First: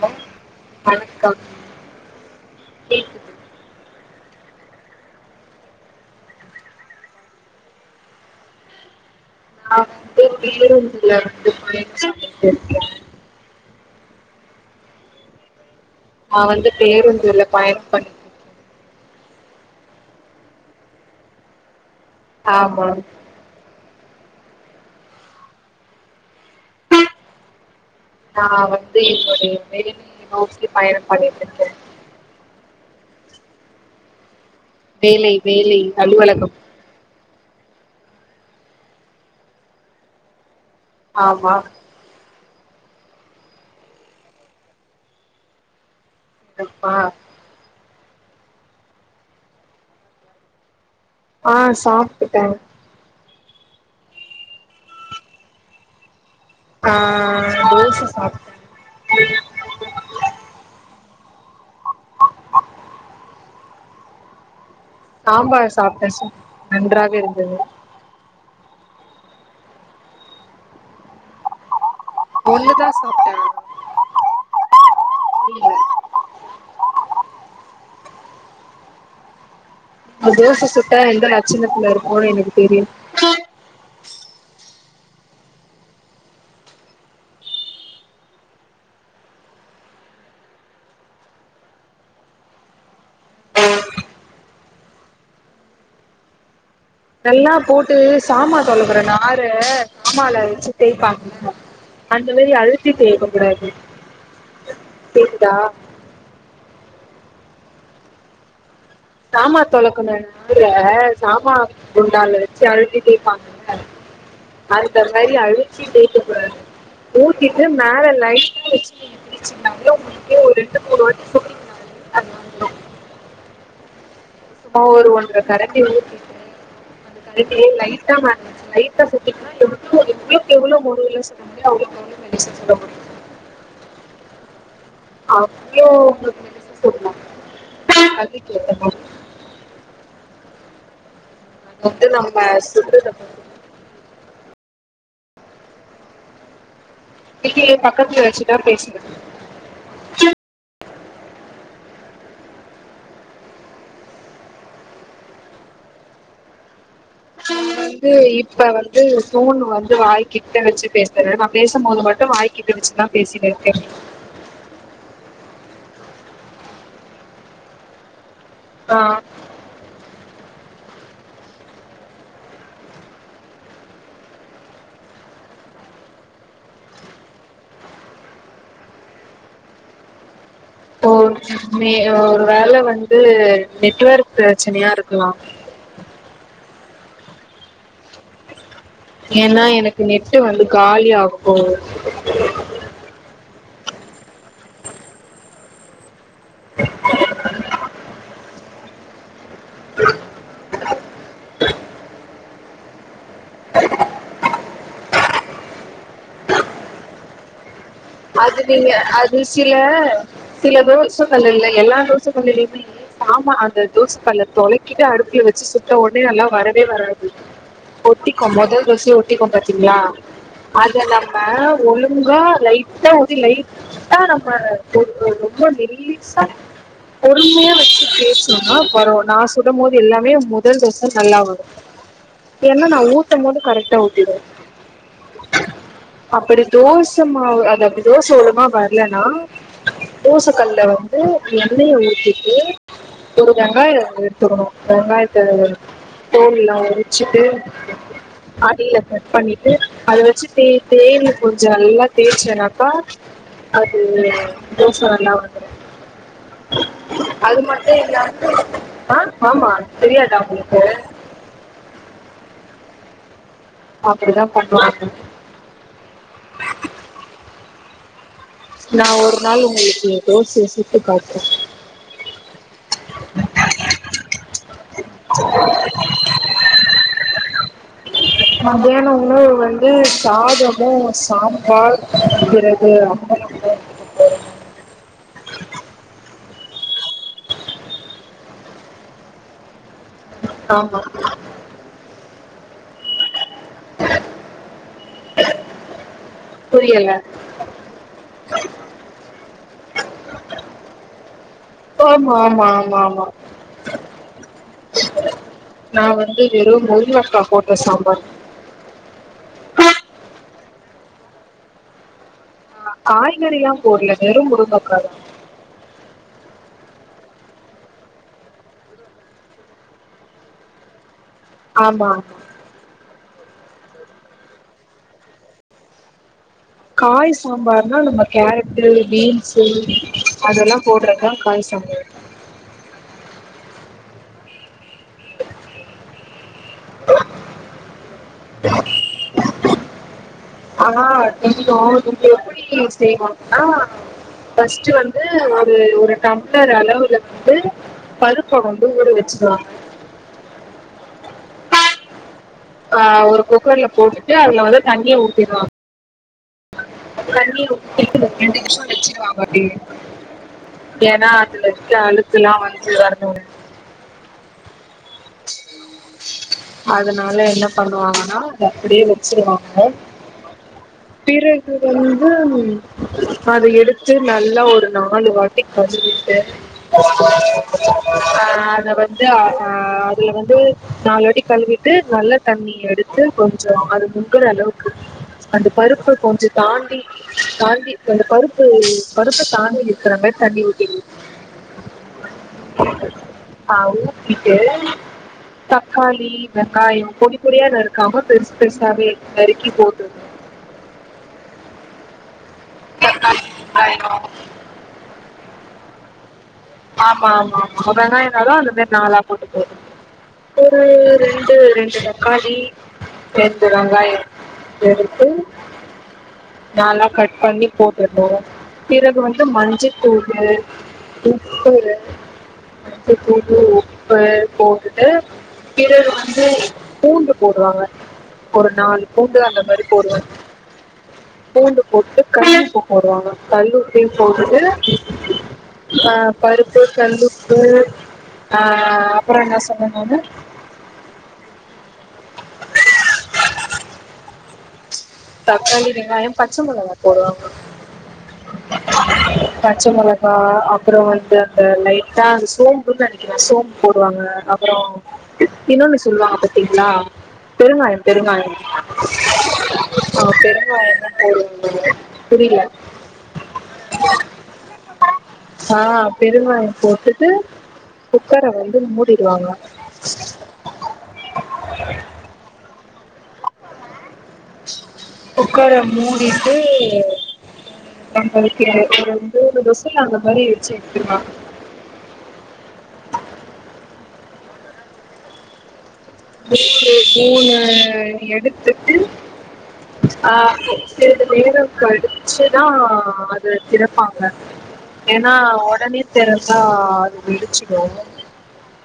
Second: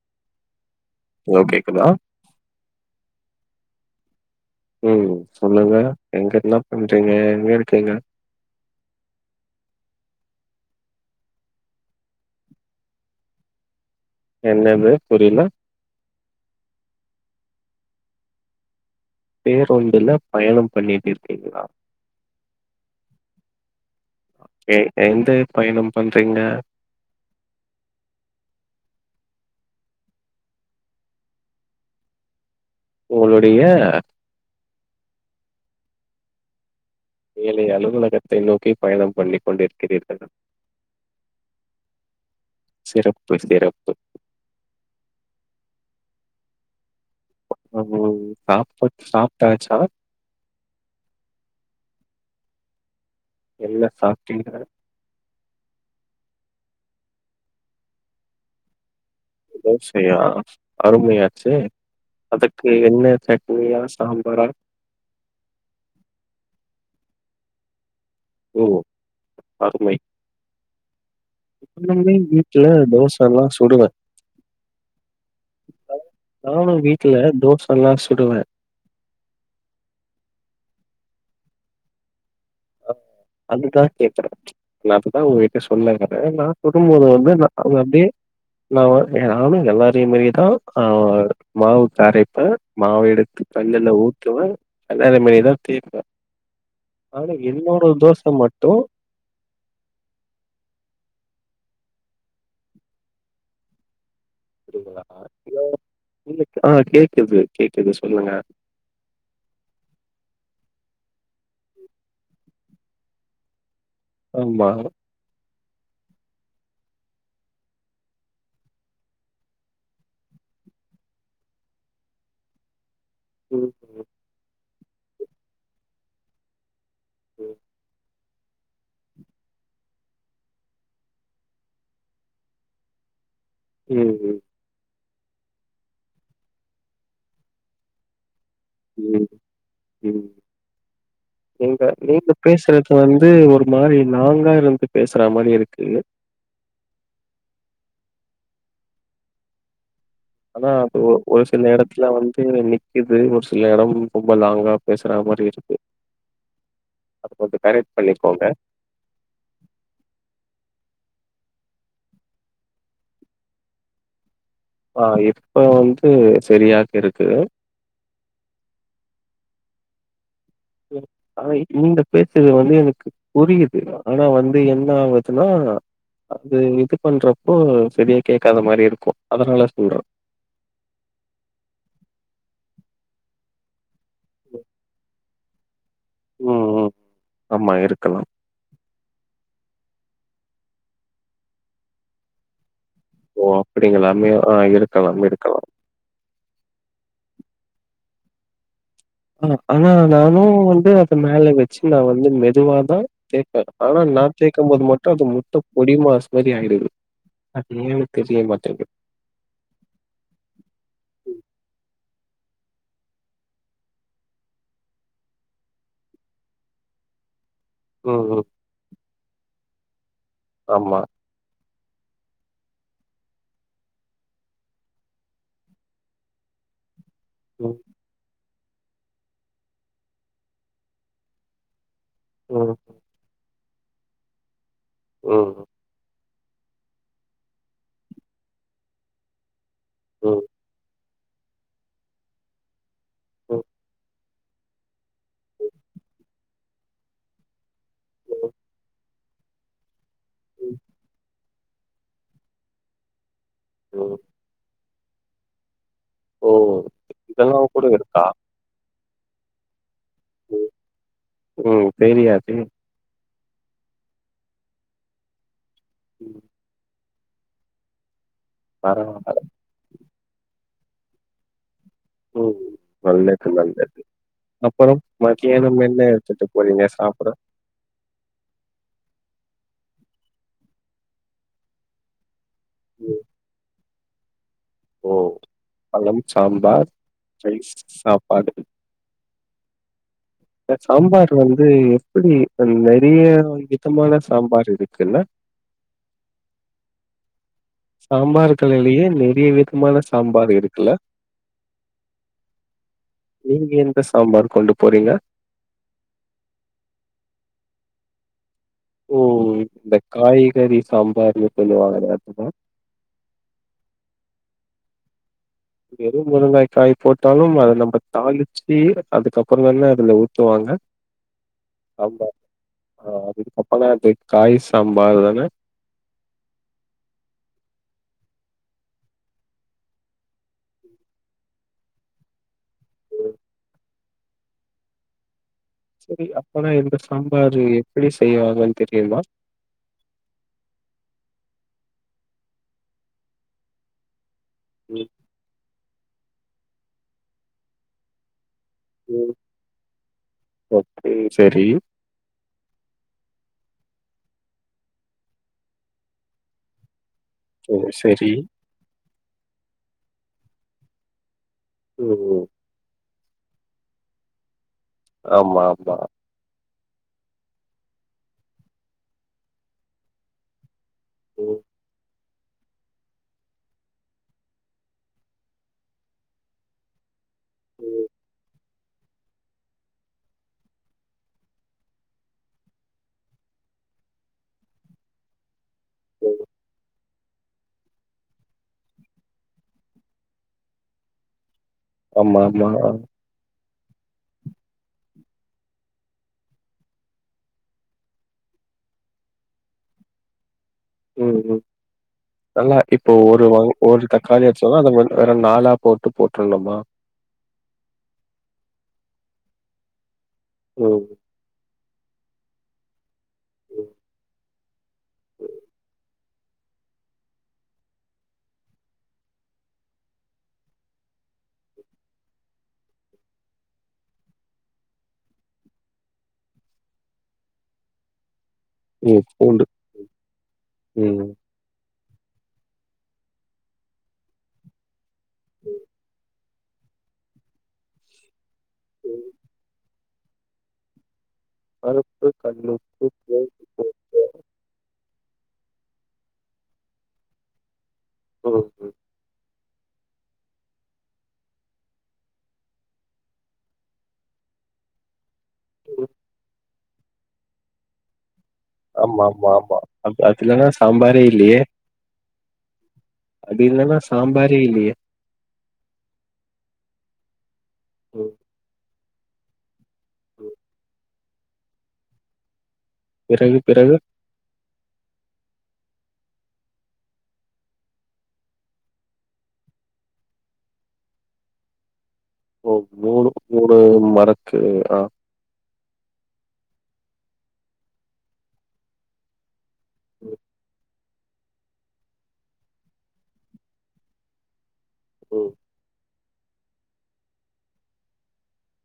Come hello வணக்கம் கேக்குதா கேக்குது ம் சொல்லுங்க எங்க ன்னா பண்றீங்க எங்கருக்கீங்க நா வந்து பில்லூந்துல வந்து போய்ச்சிக்கிட்டு இர்க்கே என்னவே புரிய்ல நா வந்து பேருந்துல பயண் பண்ணி பேரொந்துல பயணம் பண்ணிட்டு இர்க்கீங்ளா ஆமா எ எந்து பயணம் பண்றீங்க நா வந்து என்னோடிய மேடனி நோக்கி பயணம் பண்ணிட்ருக்கே உங்களுடிய வேலை வேலை அலுவலகம் ஏலை அலுவலகத்தை நோக்கி பயணம் பண்ணி கொண்டு இர்க்கிறீர்களா ஆமா சிறப்பு சிறப்பு றப்பா ஆமோவ் சாப்பட் சாப்ட்டாச்சா ஆ சாப்ட்டுட்ட என்ன சாப்ட்டீங்க ஆ தோச சாப்ட்ட தோசயா அருமையாச்சே அதுக்கு என்ன சட்னியா சாம்பாரா சாம்பார் சாப்ட்ட சூப் நன்றாக இருந்தது உ அருமை இன்னம்மே வீட்ல ஒண்ணுதா சாப்ட்டே தோசல்லா சுடுவ புரியல நானு வீட்ல தோசல்லா சுடுவ ஒரு தோசை சுட்டா எந்த லட்சணத்துல இருக்கும்னு எனக்கு தெரியும் நான்ட்டு தான் உங்ககிட்ட சொல்ல வறேன் நான் சொல்லும் போது வந்து நான் அப்படியே நான் நானும் எல்லாரையும் மாதிரிதான் ஆ மாவுக்கு அரைப்பேன் மாவை எடுத்து கல்லுல்ல ஊத்துவேன் எல்லாரையும் மாதிரிதான் தீ்ப்பேன் நல்லா போட்டு சாமான் துலைக்குற நார சாமால வச்சு தேய்ப்பாங்க அந்த மாதிரி அழுத்தி தேய்க்க கூடாது கு கேக்குதா [unintelligible] ஆ கேக்குது கேக்குது சொல்லுங்க சாமா துலைக்கற இதுல சாமா குண்டால வச்சு அழுத்தி தேய்ப்பாங்கல ஆமா அடுத்த கை [unintelligible] தரக்கி அழு ாரு ஊத்திட்டு மேறலை வச்சு நீங்க பிரடிச்சந்தா உங்களுக்கே ஒரு ரெண்டு மூணு வருட்டம் சொல்லீங்காங்க [unintelligible] ம் சும்மா ஒரு ஒன்றரை கரண்டி ஊத்திட்டேன் [unintelligible] ம் ட்டா எவளோ எவளவு எவ்ளோ முழுவுல சொல்ல முடியா அவவளவு அவ்வளவு நெச சொல்ல முடியும் [unintelligible] ம் ம் அவ்ளோ [unintelligible] சொமா ம் ம் அது நீங்க வந்து நீங்க நம்ம பேசுறது சொல்றத வந்து ஒரு மாதிரி நாங்காருந்து பேசுற மாரி இருக்கு இப்ப ஏன் பக்கத்துல வெச்சுதா பேசுறோ ஆனா அது ஒ-ஒரு சில எடத்துல வந்து நிக்கிது ஒரு சில எடம் ரொம்ப லாங்கா பேசுறா மாரி இருக்கு நா கொஞ்சம் கரெக்ட் வந்து பண்ணிக்கோங்க. இப்ப வந்து போன்னு வந்து வாய்கிட்ட வெச்சு பேஸ் [unintelligible] நா பேசும்போது மட்டும் வாய்கிட்ட வெச்சுதா பேசிட்ருக்கே ஆஹ் இப்ப வந்து சரியாக்கிருக்கு ஆஹ் ஆஹ் நீ நீங்க பேச்சுறது வந்து எனக்கு புரியுது ஆனா வந்து என்ன ஆவுதுன்னா அது இது பண்றப்போ சரியா கேட்காத மாரி இருக்கு அதனால சொல்றே ஓ மே ஒரு வேல வந்து நெட்வொர்க் பிரச்சனையா இருக்கலா அ அ ஆமா இருக்கலாம் ஏனா எனக்கு நெட்டு வந்து காலி ஆகபோகுது ஓ அப்டிங்களா மே ஆஹ் இருக்கலாம் இருக்கலாம் [inaudible] அஹ் ஆனா நானு [unintelligible] மேல வெச்சு நா வந்து மெதுவாதா கேப்பே ஆனா நான் கேக்கும் போது மட்டு அது முட்ட பொடிமாஸ் மெரி ஆயிடுது அப்டியோ அது நீங்க அது சில சில தோச கல்லுல்ல எல்லா தோச சோ எளிமையாக, சாமா அந்த தோசு கல்ல தொலைக்கிட்டு அடுப்புல வெச்சி சுட்ட உட்னே நல்லா வரவே வராது ம், ஓட்டிக்கோ ம். மொத தோசயோ ஓட்டிக்கோ பா த்தீங்களா அத ஆமா. நம்ம ஒலுங்கா லைட்டா ஊத் த்தி லைட்டா நம்ம ஊத்தணு ரொம்ப மெல்லிசா பொறுமையா ம், வெச்சு தேச் த்துன்னா பரவ்வும், நா சுடும்போது எல்லாமே முதல் தோச நல்லா வரு ம், ஏன்னா நா ஊத்தும் போது கர்க்ட் ட்டா ஊத்திருவோ ம் ம் அப்படி தோச மாவு அத அப்டி தோச ஒலுங்கா வரலேன்னா ம், ம், தோச கல்ல வந் து எண்ணெய்ய ஊத்திட்டு ஒரு ம், வெங்காயோ ஒன்னு எடுத் துக்கணு வெங்காயத்த தோல்லா உரிச்சிட்டு, அடியில கட் பண்ணிட்டு அத வெச்சு ம். தேய் தேய்ன்னு கொஞ்சோ நல்லா தேய்ச்சனாக் கா அது ம். தோச நல்லா வந்துரூ ஓ! அது இதெல்லாம் கூட மட்டு இருக்கா? இல்லாம ஆஹ் ஆமா தெரியாதா ம். உங்களுக்கு ம். தெரியாதே! அப்டிதா பண்ணுவாங்க உம் நா ஒரு நாள் உங்களுக்கு தோசய சுட்டு காட்ற ம் பல்லுக்கு நல்லது புறம் மத்தியானம் மென்ன எடுத்துட்டு போறீங்க சாப்பிட மத்யான உணவு வந்து சாதமு சாம்பார் அது ம். ஓ பழம் சாம்பார் ரைஸ் சாப்பாடு த ஆமா சாம்பார் வந்து எப்டி ந்ப நெறய விதமான சாம்பார் இருக்குன்னா புரியல சாம்பார்களிலயே நெறைய வித [unintelligible] சாம்பார் இருக்குல்ல ஆமா ஆமா ஆமா ஆமா நீங்க எந்த சாம்பார் கொண்டு போறீங்க நா வந்து வெறு முருங்கக்கா போட்ட சாம்பார் ஓ இந்த காய்கறி சாம்பார்னு சொல்லுவாங்களே அதுவா ஆஹ் காய்கறி எல்லா போடல வெறு முருங்கக்காதா வெறு முருங்கக்காய் போட்டாலு அத நம்ம தாளிச்சு அதுக்கப்புற தானே அதுல ஊத்துவாங்க ஆமா ஆஹ் [unintelligible] காய் சாம்பார் தான காய் சாம்பார்னா நம்ம கேரட்டு பீன்ஸு அதெல்லா போடுறதுதா காய் சாம்பார் [unintelligible] புரியப் ஆன இந்த சாம்பார் எப்டி செய்வாங்கன்னு தெரியுமா ஆஹ் தெரியு இத எப்டி செய்வாங்கனா ஃப்ஸ்ட் ம் வந்து ஒரு ஒரு தமிழர் அளவுல வந்து [unintelligible] இப்ப கொண்டு கூட வச்சுக்கால ரி செரி ஆஹ் ஒரு குக்கர்ல போட்டுட்டு அதுல வந்து தண்ணியே ஊத்திருவாங்க [unintelligible] ம் சரி ரெண்டு நிமிஷ வெச்சிருவாங்க அப்டியே ஏனா துல இரு ம் அனுத்துல்லா வந்து வரேன் [inaudible] ஆமா ஆமா அதனால என்ன பண்ணுவாங்கன்னா அப்டியே வச்சிருவாங்க [unintelligible] ம், உ அத எடுத்து நல்லா ஒரு நாலு வாட்டி கழிவிட்டு ஆ ம், அத வந்து ஆ அதுல வந்து நால அடி கழுவிட்டு நல்ல தண்ணிய எடுத்து கொஞ்சம் அது முங்குற அளவுக்கு அந்த பருப்ப ம். கொஞ்சம் தாண்டி தாண்டி ஆ உங்க பருப்பு பருப்பு தாண்டி நிக்கிற மாரி தண்ணி ஊத்திடனும் ஆமா ஆமா ஆ ஊத்திட்டு தக்காளி வெங்காயம் பொடி பொடியா நறுக்காம பெருசு பெருசாவே நறுக்கி போற்றணும் ம் ம் நல்லா இப்போ தக்காளி ஒரு வா ஒரு வெங்காயம் தக்காளிவாச்சுவா அத வேற நாலா போட்டு போட் ஆமா ஆமா ஆமா வேணா ஏனாலும் அந்த மாரி நாலா போட்டுக்கு ஒரு ம், ரெண்டு ரெண் தக்காளி ரெண்டு ம். வெங்காயம் எடுத்து நாலா கட் பண்ணி போட்டுணும் பிறகு வந்து மஞ்சதூள் தூளு மஞ்ச தூள் உப்பு போட்டுட்டு பிறகு வந்து பூண்டு போடுவாங்க ஒரு நாலு பூண்டு அந்த மாரி போடுவன் ம். பூண்டு போட்டு கல்லுப்பு போடுவாங்க கல்லுப்பையும் போட்டுட்டு ஆ பருப்பு கல்லுப்பு ஆ ம். அப்புறம் என்ன சொன்னன் நானு பருப்பு கல்லுப்பு [unintelligible] தக்காளி வெங்காயம் பச்ச மெளகா போடுவாங்க ம் ம் பச்ச மெளகாய அப்புறம் வந்து அந்த லைட்டா சோம்புன்னு நினைக்கர சோம்பு போடுவாங்க அப்புறம் இன்னொன்னு ம். சொல்லுவாங்க பத்தி [unintelligible] பெருங்காயம் பெருங்காயம் ஆமா ஆமா ஆமா அது ஆ அது இல்லன்னா பெருங்காயம் சாம்பாரே இல்லையே! போடுவாங்க புரியல அது இல்லனா சாம்பாரே இல்லயே ஆஹ் பெருங்காய போட்டுட்டு ம், குக்கர வந்து மூ டிடுவாங்க ம். பிறகு பிறகு உக்கர மூடிட்டு நம்ள்க்கு ஒரு மூணு [unintelligible] அந்த மாரி வெச்சு வித்துருவாங்க ஓ மூணு மூணு மரக்கு ஆஹ் மூணு மூணு எ எடுத்துட்டு ம், ஆஹ் சிறிது நேரம் கழிச்சுதா அத திறப்பாங்க ஏனா ம். உடனே திறந்தா அது வெடிச்சிடு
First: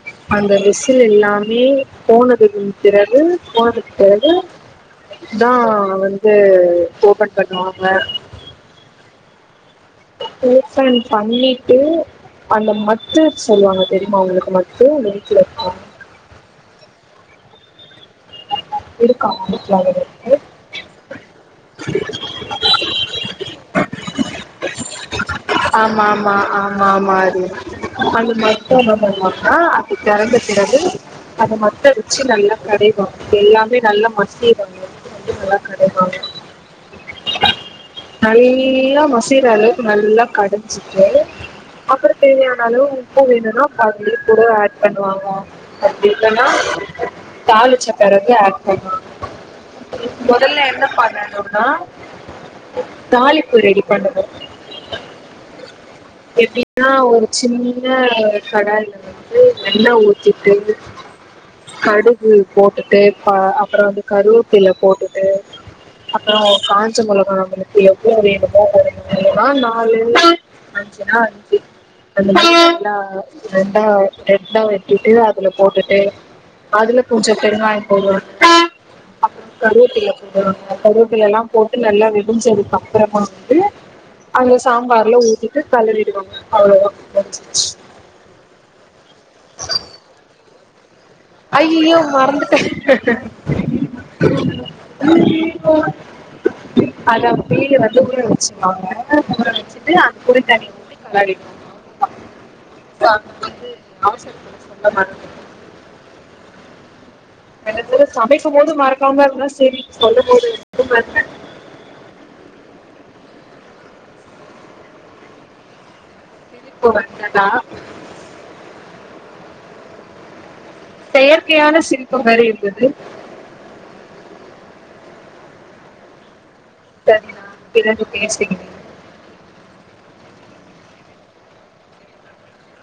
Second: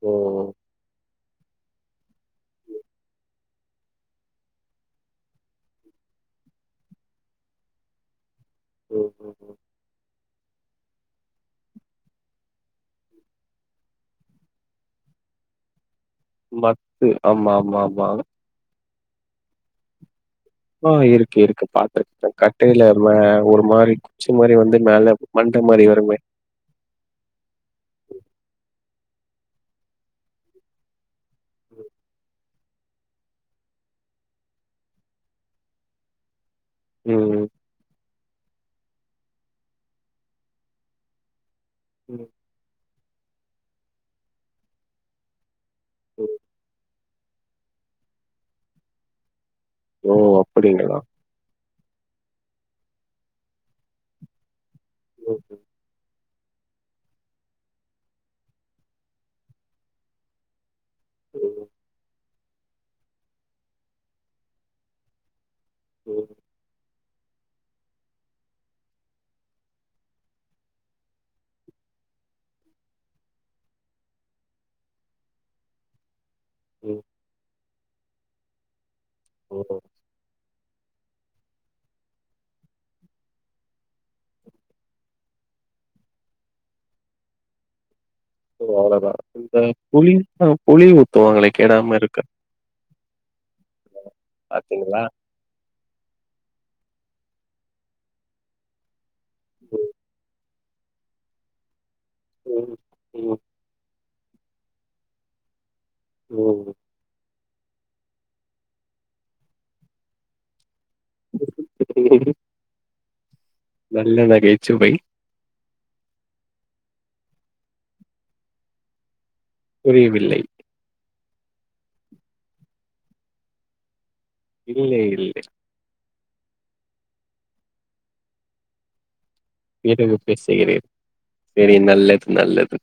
ஓ! அந்த விசில் இல்லாம ஒல்லியே போனதுன் பிறகு போனதுக்கு பிறகுதா வந்து ஓப்பன் பண்ணுவாங்க ம் உஹம் உஹம் பேர்சன் பண்ணிட்டு அந்த மத்து சொல்லுவாங்க தெரியுமா உங்களுக்கு மத்து வீட்ல வீட்ல இருக்க மத்து ஆமாமாமா இருக்கா வீட்ல உங்களுக்கு ஓ இருக்கு இருக்கு பாத்திருக்க கட்டைல ஒரு மாரி குச்சி மாரி வந்து மேல மண்ட மாரி வருமே. ஆமாமா ஆம்மா மாரி அந்த மாரி தா [unintelligible] ஆ அப்டி [unintelligible] அது மட்டு வச்சு நல்லா கடை [unintelligible] எல்லாமே நல்லா [unintelligible] ம் நல்லா மசீரவு நல்லா கடைஞ்சிட்டு அப்றோ ம். தேவயான அளவு உப்பு வேணுனா [unintelligible] கூடவே ஏட் பண்ணுவாங்க ம். அப்டியில்லேனா தாலுச்சு தரத ஏட் பண்ணு ஓ! முதல்ல என்ன அப்படிங்களா? பண்ணனுனா தாளிப்பு ரெடி பண்ணனு [inaudible] எப்டின்னா ஒரு சின்ன கடாயல வந்து வெண்ணெ ஊத்திட்டு ம். கடுக் ம் போட்டுட்டு பா அப்றோ வந்து கருவேப்பில போட்டுட்டு ம். அப்றோ காஞ் ச்சமிளகா அந்த மார் எவ்ளோ வேணுமோ [unintelligible] நாலு அஞ்சுனா அஞ்சு அந்த [inaudible] லா ரெண்டா ரெண்டா வெட்டிட்டு அதுல போட்டுட்டு அதுல ம். கொஞ்ச பெருங்காயம் [inaudible] அப்றோ கருவேப்பில போடணு அ கருவேப்பிலல்லா போட்டு நல்லா வெடுஞ்சதுக் கப்றமா வந்து அந்த சாம்பார்ல ஊத்திட்டு கலறிடுவாங்க அவ்ளோதா முடிஞ்சிச்சி ஓ அவ்ளோதா இந்த புளி ஹா புளிவுத் அய்யிய்யோ மறந்துட்ட பாத்தீங்களா? அத அப்பயே வந்து ஊற வச்சிருவாங்க அ ஊற ம். வச்சுட்டு அது கூட தனி நரிக் ம். ம். சாகும் போது அவசரத்துல சொல்ல மறந்துட்ட ம்ம் ரெண்டு பேரூ மைக்கும் போது மறக்காமருந்தா செரி சொல்லு போது மட்டும் மறந்தே [inaudible] நல்ல நகைச்சுவை சிரிப்பு வந்ததா புரியவில்லை செயற்கையான சிரிப்பு மாரி இருந்துது இல்லை இல்லை சரி நான் பிறகு பேசுகிறேன் பிறகு பேசுகிறீர் செரி நல்லது நல்லது